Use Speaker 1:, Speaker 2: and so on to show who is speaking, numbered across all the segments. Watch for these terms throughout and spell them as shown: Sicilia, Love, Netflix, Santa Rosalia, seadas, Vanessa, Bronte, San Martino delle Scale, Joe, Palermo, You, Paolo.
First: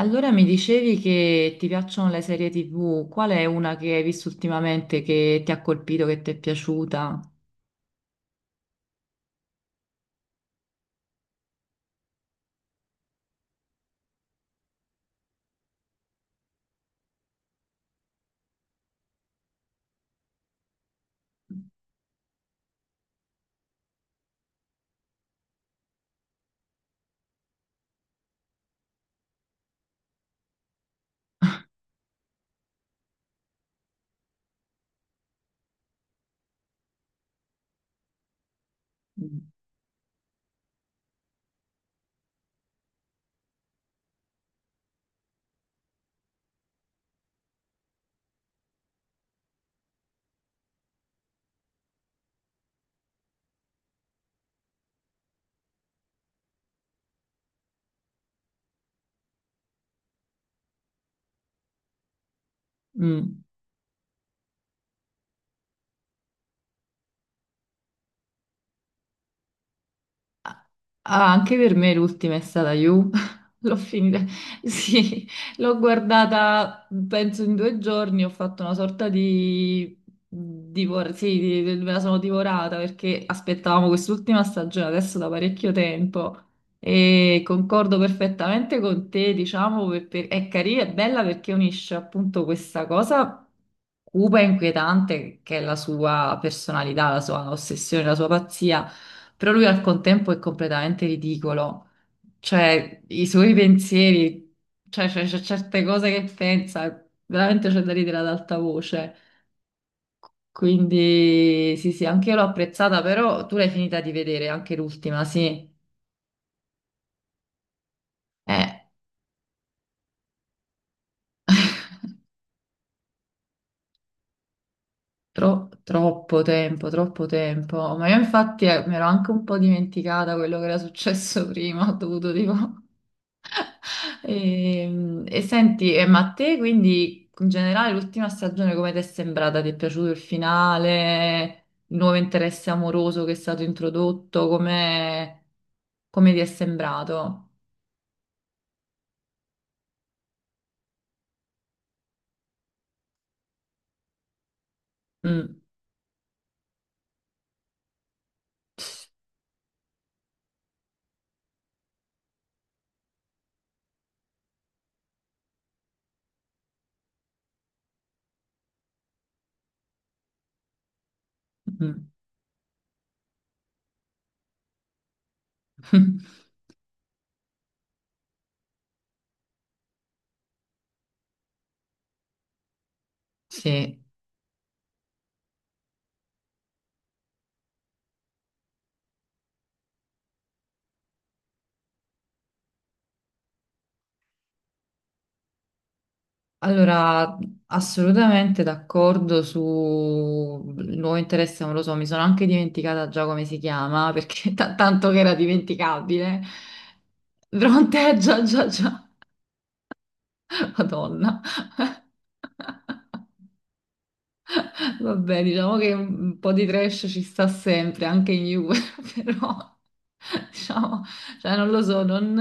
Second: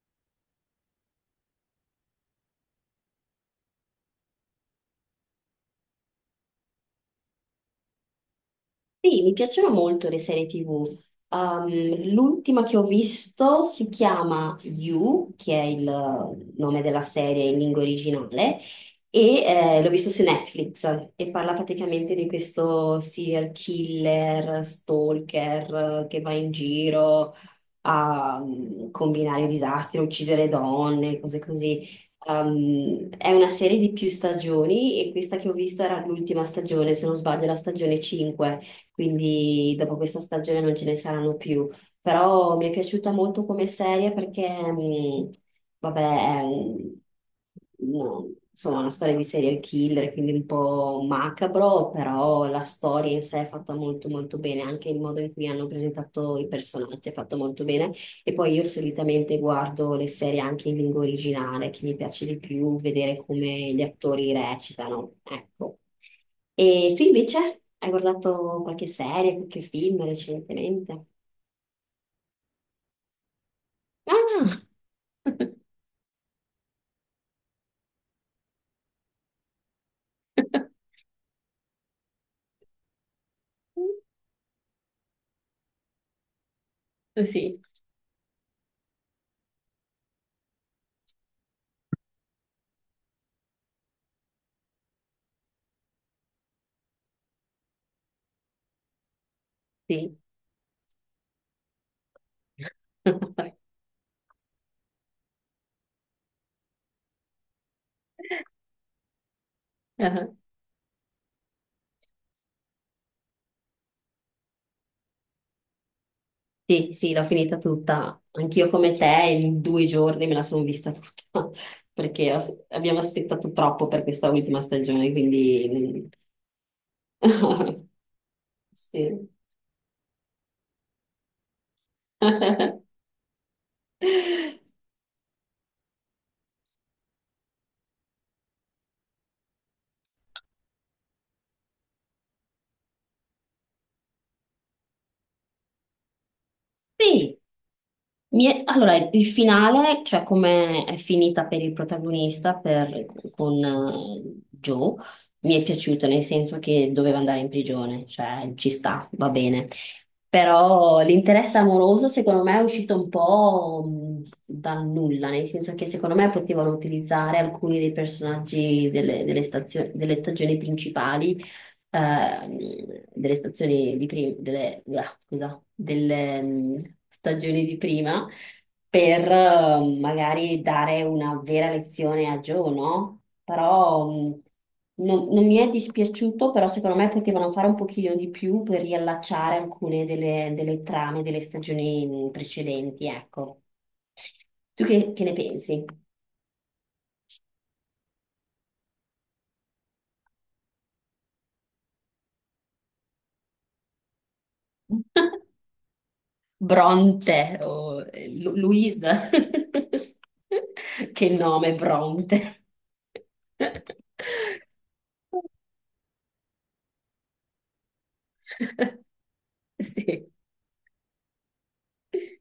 Speaker 1: Allora mi dicevi che ti piacciono le serie TV, qual è una che hai visto ultimamente che ti ha colpito, che ti è piaciuta?
Speaker 2: Sì, mi piacciono molto le serie TV. L'ultima che ho visto si chiama You, che è il nome della serie in lingua originale, e l'ho visto su Netflix e parla praticamente di questo serial killer, stalker che va in giro a combinare disastri, a uccidere donne, cose così. È una serie di più stagioni e questa che ho visto era l'ultima stagione, se non sbaglio, la stagione 5, quindi dopo questa stagione non ce ne saranno più. Però mi è piaciuta molto come serie perché mm, vabbè, no, insomma, una storia di serial killer, quindi un po' macabro, però la storia in sé è fatta molto molto bene, anche il modo in cui hanno presentato i personaggi è fatto molto bene. E poi io solitamente guardo le serie anche in lingua originale, che mi piace di più vedere
Speaker 1: Mm.
Speaker 2: come gli attori recitano, ecco. E tu invece hai guardato qualche serie, qualche film recentemente?
Speaker 1: Ah, anche per me l'ultima è stata You. L'ho finita,
Speaker 2: Ah!
Speaker 1: sì, l'ho guardata penso in due giorni, ho fatto una sorta di, sì, me la sono divorata perché aspettavamo quest'ultima stagione adesso da parecchio tempo e
Speaker 2: Sì,
Speaker 1: concordo perfettamente con te, diciamo, è carina, è bella perché unisce appunto questa cosa cupa e inquietante che è la sua personalità, la sua ossessione, la sua pazzia, però lui al
Speaker 2: sì.
Speaker 1: contempo è completamente ridicolo, cioè i suoi pensieri, cioè c'è certe cose che pensa, veramente c'è da ridere ad alta voce.
Speaker 2: Ah,
Speaker 1: Quindi sì, sì, anche io l'ho apprezzata, però tu l'hai finita di vedere, anche l'ultima, sì.
Speaker 2: sì, sì, l'ho finita tutta. Anch'io
Speaker 1: Eh,
Speaker 2: come te in 2 giorni me la sono vista tutta, perché abbiamo aspettato troppo per questa ultima stagione, quindi...
Speaker 1: troppo tempo, troppo tempo. Ma io infatti mi ero
Speaker 2: Sì.
Speaker 1: anche un po' dimenticata quello che era successo prima, ho dovuto tipo. E senti, ma a te quindi in generale l'ultima stagione come ti è sembrata? Ti è piaciuto il finale? Il nuovo interesse amoroso che è stato introdotto? Come, come ti è
Speaker 2: Sì.
Speaker 1: sembrato?
Speaker 2: Allora, il finale, cioè come è finita per il protagonista, con Joe, mi
Speaker 1: Mm.
Speaker 2: è piaciuto nel senso che doveva andare in prigione, cioè ci sta, va bene. Però l'interesse amoroso secondo me è uscito un po' dal nulla, nel senso che secondo me potevano utilizzare alcuni dei personaggi delle delle stagioni principali
Speaker 1: Mm.
Speaker 2: ehm, delle stazioni di prima, delle, ah, scusa, delle stagioni di prima per magari dare una vera lezione a Joe, no?
Speaker 1: Sì.
Speaker 2: Però non mi è dispiaciuto, però secondo me potevano fare un pochino di più per riallacciare alcune delle trame delle stagioni precedenti, ecco. Tu che ne pensi?
Speaker 1: Allora, assolutamente d'accordo sul nuovo interesse amoroso. Mi sono anche dimenticata già come si chiama, perché tanto che era dimenticabile.
Speaker 2: Bronte o
Speaker 1: Pronte, già, già, già.
Speaker 2: Luisa. Che
Speaker 1: Madonna.
Speaker 2: nome, Bronte.
Speaker 1: Vabbè, diciamo che un po' di trash ci sta sempre, anche in Juve, però
Speaker 2: Sì,
Speaker 1: diciamo, cioè, non lo so, non,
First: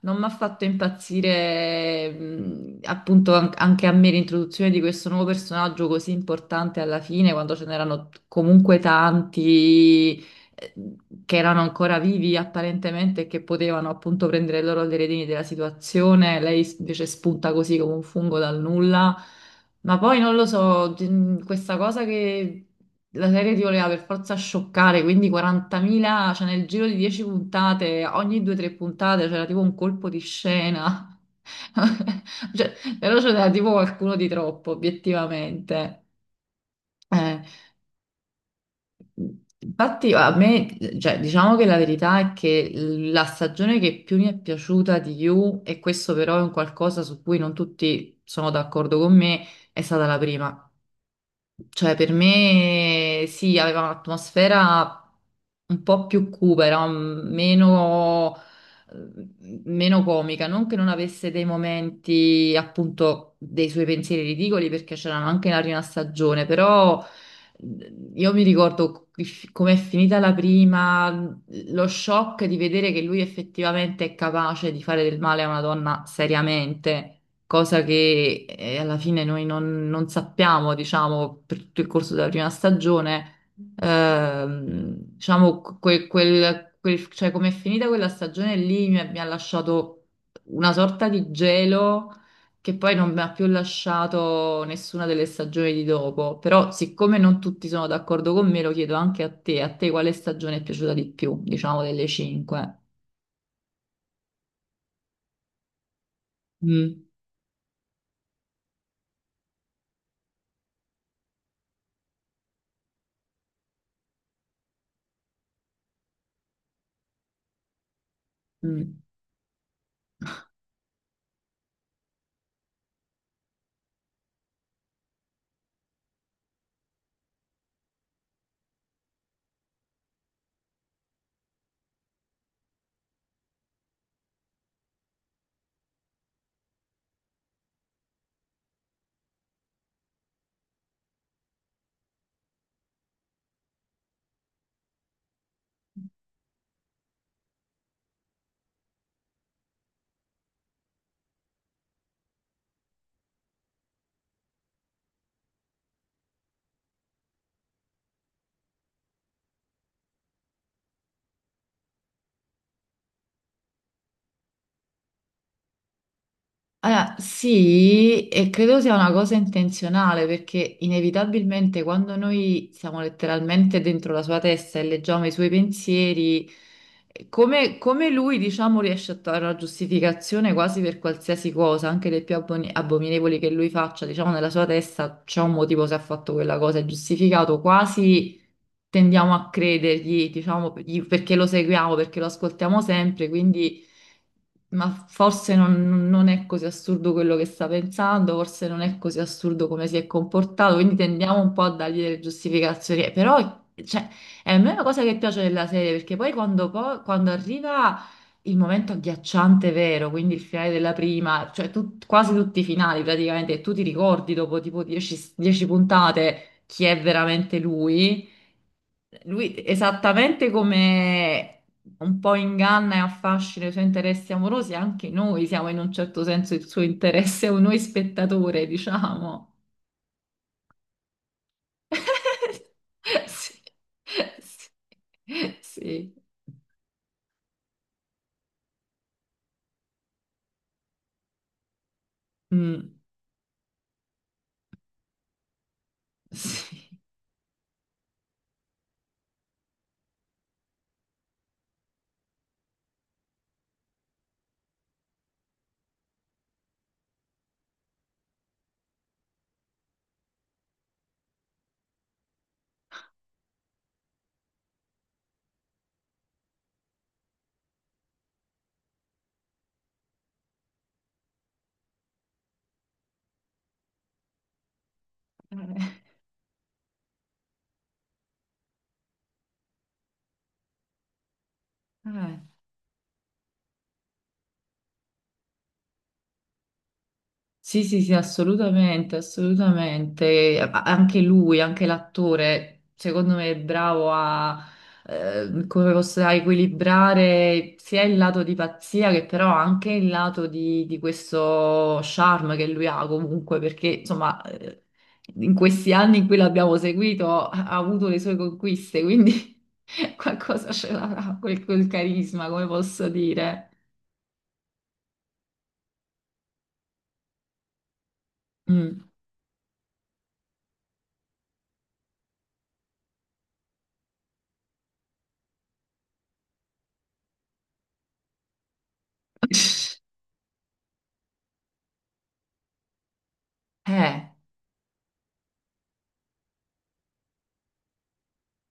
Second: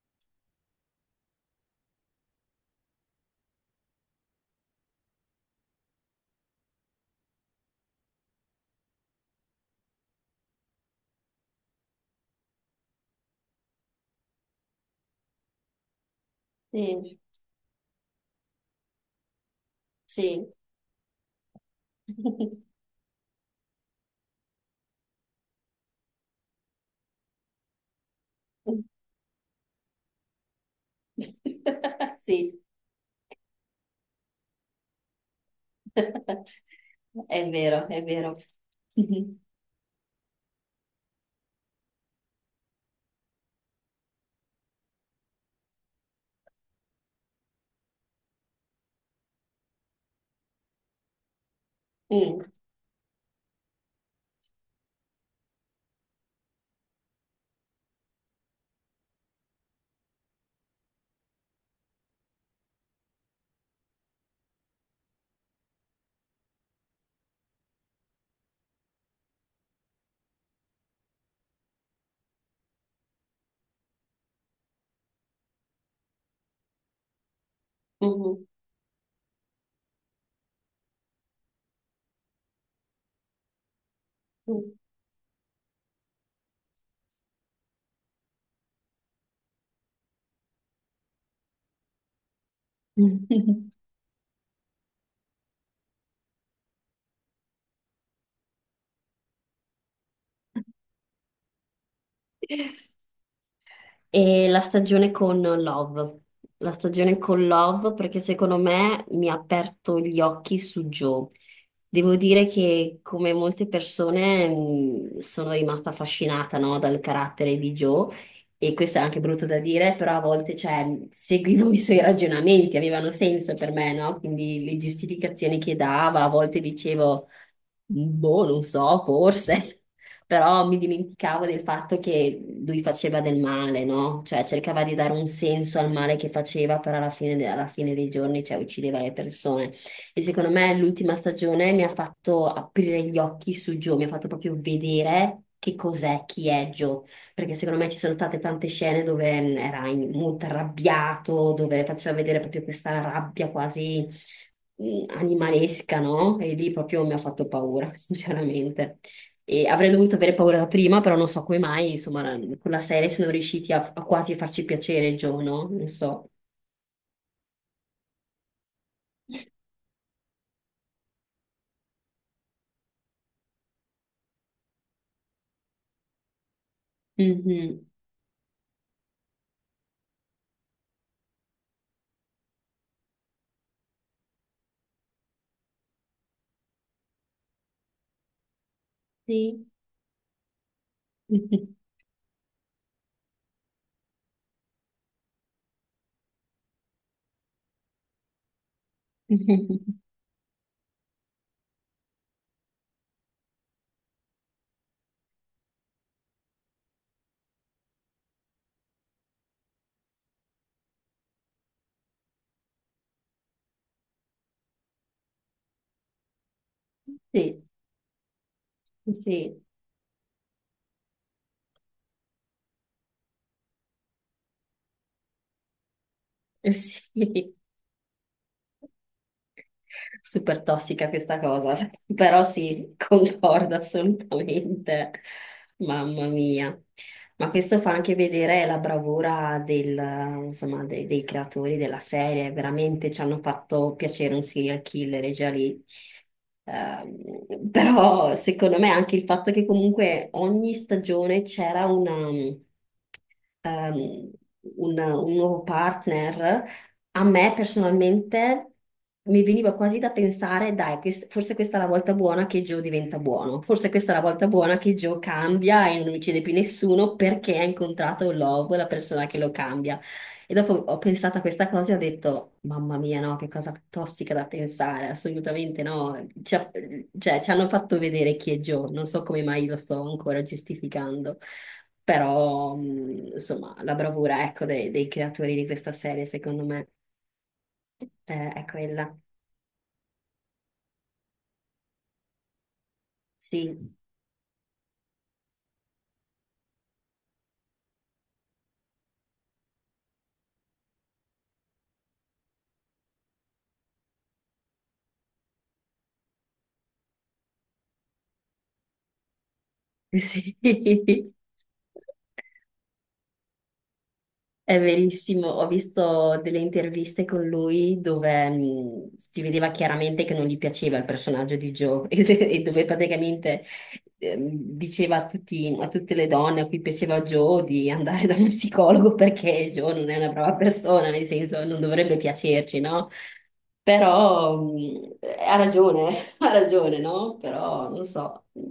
Speaker 1: mi ha fatto impazzire appunto anche a me l'introduzione di questo nuovo personaggio così importante alla fine, quando ce n'erano comunque tanti eh, che erano ancora vivi apparentemente e che potevano appunto prendere loro le redini della situazione, lei invece
Speaker 2: sì,
Speaker 1: spunta così come un fungo dal nulla. Ma poi non lo
Speaker 2: sì.
Speaker 1: so, questa cosa che la serie ti voleva per forza scioccare, quindi 40.000, cioè nel giro di 10 puntate, ogni 2-3 puntate c'era tipo un colpo di scena.
Speaker 2: Sì,
Speaker 1: Cioè, però c'era tipo qualcuno di troppo, obiettivamente. Eh,
Speaker 2: è vero, è vero.
Speaker 1: infatti a me, cioè, diciamo che la verità è che la stagione che più mi è piaciuta di You, e questo però è un qualcosa su cui non tutti sono d'accordo con me, è stata la prima. Cioè, per
Speaker 2: Mm,
Speaker 1: me sì, aveva un'atmosfera un po' più cupa, era meno, meno comica. Non che non avesse dei momenti, appunto, dei suoi pensieri ridicoli, perché c'erano anche nella prima stagione, però io mi ricordo com'è finita la prima, lo shock di vedere che lui effettivamente è capace di fare del male a una donna seriamente, cosa
Speaker 2: mm,
Speaker 1: che alla fine noi non, non sappiamo, diciamo, per tutto il corso della prima stagione, diciamo, cioè come è finita quella stagione lì mi ha lasciato una sorta di gelo che poi non mi ha più
Speaker 2: mm.
Speaker 1: lasciato nessuna delle stagioni di dopo, però siccome non tutti sono d'accordo con me, lo chiedo anche a te quale stagione è piaciuta di più, diciamo, delle cinque?
Speaker 2: E la stagione con Love, la
Speaker 1: Mm.
Speaker 2: stagione con Love perché secondo me mi ha aperto gli occhi su Joe. Devo dire che come molte persone sono rimasta affascinata, no, dal carattere di Joe e questo è
Speaker 1: Mm.
Speaker 2: anche brutto da dire, però a volte cioè, seguivo i suoi ragionamenti, avevano senso per me, no? Quindi le giustificazioni che dava, a volte dicevo, boh, non so, forse. Però mi dimenticavo del fatto che lui faceva del male, no? Cioè cercava di dare un senso al male che faceva, però alla fine, alla fine dei giorni, cioè, uccideva le persone. E secondo me l'ultima stagione mi ha fatto aprire gli occhi su Joe, mi ha fatto proprio vedere che cos'è, chi è Joe, perché secondo me ci sono state tante scene dove era molto arrabbiato, dove faceva vedere proprio questa rabbia quasi animalesca, no? E lì proprio mi ha fatto paura, sinceramente. E avrei dovuto avere paura da prima, però non so come mai, insomma, con la serie sono riusciti a quasi farci piacere il giorno, non so.
Speaker 1: Allora, sì, e credo sia una cosa intenzionale perché inevitabilmente quando noi siamo letteralmente dentro la sua testa e leggiamo i suoi pensieri, come,
Speaker 2: Mhm.
Speaker 1: come lui, diciamo, riesce a trovare una giustificazione quasi per qualsiasi cosa, anche le più abominevoli che lui faccia, diciamo, nella sua testa c'è un motivo se ha fatto quella cosa, è giustificato quasi, tendiamo a
Speaker 2: Sì.
Speaker 1: credergli, diciamo, gli- perché lo seguiamo, perché lo ascoltiamo sempre, quindi, ma forse non, non è così assurdo quello che sta pensando, forse non è così assurdo come si è comportato, quindi tendiamo un po' a dargli delle giustificazioni. Però, cioè, è a me una cosa che piace della serie, perché poi quando, quando arriva il momento agghiacciante vero, quindi il finale della prima, cioè tu- quasi tutti i finali praticamente, tu ti ricordi dopo tipo 10 puntate chi è veramente
Speaker 2: Sì,
Speaker 1: lui. Lui,
Speaker 2: sì,
Speaker 1: esattamente come un po' inganna e affascina i suoi interessi amorosi, anche noi siamo in un certo senso il suo interesse,
Speaker 2: sì.
Speaker 1: o noi spettatore, diciamo.
Speaker 2: Super tossica questa cosa, però sì,
Speaker 1: Sì,
Speaker 2: concordo assolutamente.
Speaker 1: sì, sì.
Speaker 2: Mamma mia. Ma questo fa anche vedere la bravura del, insomma, dei creatori della serie,
Speaker 1: Mm,
Speaker 2: veramente ci hanno fatto piacere un serial killer e già lì.
Speaker 1: sì.
Speaker 2: Però secondo me anche il fatto che comunque ogni stagione c'era una, ehm, un nuovo partner a me personalmente mi veniva quasi da pensare, dai, forse questa è la volta buona che Joe diventa buono, forse questa è la volta buona che Joe cambia e non uccide più nessuno perché ha incontrato Love, la persona che lo cambia. E dopo ho pensato a questa cosa e ho detto, mamma mia, no, che cosa tossica da pensare, assolutamente
Speaker 1: Eh,
Speaker 2: no. Cioè, ci hanno fatto vedere chi è Joe, non so come mai lo sto ancora giustificando.
Speaker 1: eh.
Speaker 2: Però, insomma, la bravura, ecco, dei creatori di questa serie, secondo me.
Speaker 1: Sì, sì, sì,
Speaker 2: È
Speaker 1: assolutamente,
Speaker 2: quella.
Speaker 1: assolutamente. Anche lui, anche l'attore, secondo me è
Speaker 2: Sì,
Speaker 1: bravo a, come posso dire, a equilibrare sia il lato di pazzia che però anche il lato di questo charme che lui ha comunque, perché insomma, in questi anni in cui l'abbiamo seguito ha avuto le sue conquiste, quindi qualcosa ce
Speaker 2: sì.
Speaker 1: l'avrà, quel carisma, come posso dire.
Speaker 2: È verissimo, ho visto delle interviste con lui dove
Speaker 1: Mm.
Speaker 2: si vedeva chiaramente che non gli piaceva il personaggio di Joe e dove praticamente diceva a tutte le donne a cui piaceva Joe di andare da uno psicologo perché Joe non è una brava persona, nel senso non dovrebbe piacerci, no?
Speaker 1: Eh.
Speaker 2: Però ha ragione, ha ragione, no? Però non so,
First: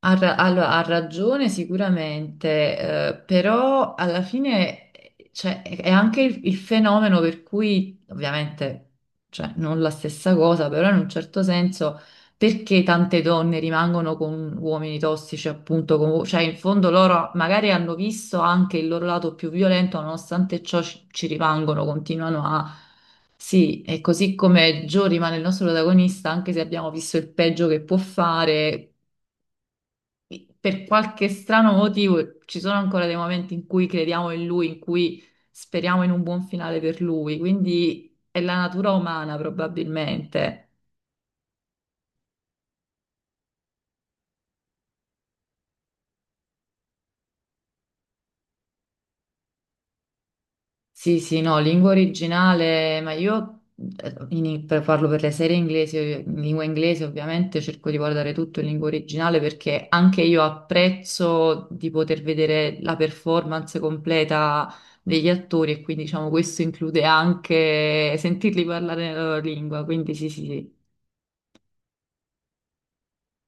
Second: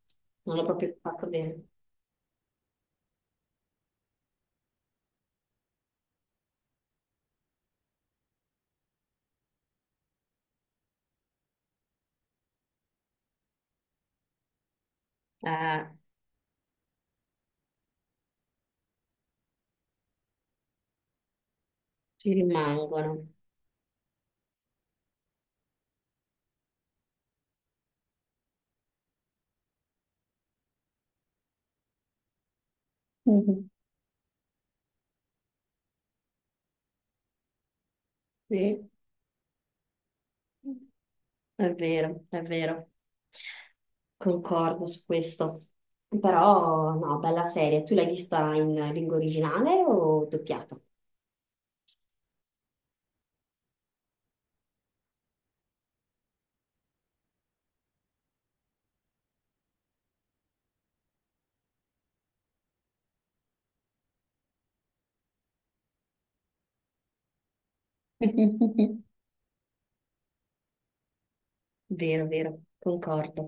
Speaker 1: Ha ra-
Speaker 2: non l'ho
Speaker 1: allora, ha
Speaker 2: proprio fatto
Speaker 1: ragione
Speaker 2: bene.
Speaker 1: sicuramente, però alla fine cioè, è anche il fenomeno per cui, ovviamente, cioè, non la stessa cosa, però in un certo senso, perché tante donne rimangono con uomini tossici,
Speaker 2: Ah,
Speaker 1: appunto, con- cioè in fondo loro magari hanno visto anche il loro lato più violento, nonostante ciò ci rimangono,
Speaker 2: ci
Speaker 1: continuano a.
Speaker 2: rimangono.
Speaker 1: Sì, e così come Joe rimane il nostro protagonista, anche se abbiamo visto il peggio che può fare, per qualche strano motivo ci sono ancora dei momenti in
Speaker 2: Mhm.
Speaker 1: cui crediamo in lui, in cui speriamo in un buon finale per lui, quindi è la
Speaker 2: Sì.
Speaker 1: natura umana probabilmente.
Speaker 2: È vero, concordo su questo. Però, no, bella serie. Tu l'hai vista in lingua originale o doppiata?
Speaker 1: Sì, sì, no, lingua originale, ma io per farlo per le serie inglesi, in lingua inglese ovviamente cerco di guardare tutto in lingua originale perché anche io apprezzo di poter vedere la performance completa degli attori e quindi diciamo questo include anche sentirli parlare nella loro lingua, quindi sì, sì, sì.
Speaker 2: Vero, vero, concordo.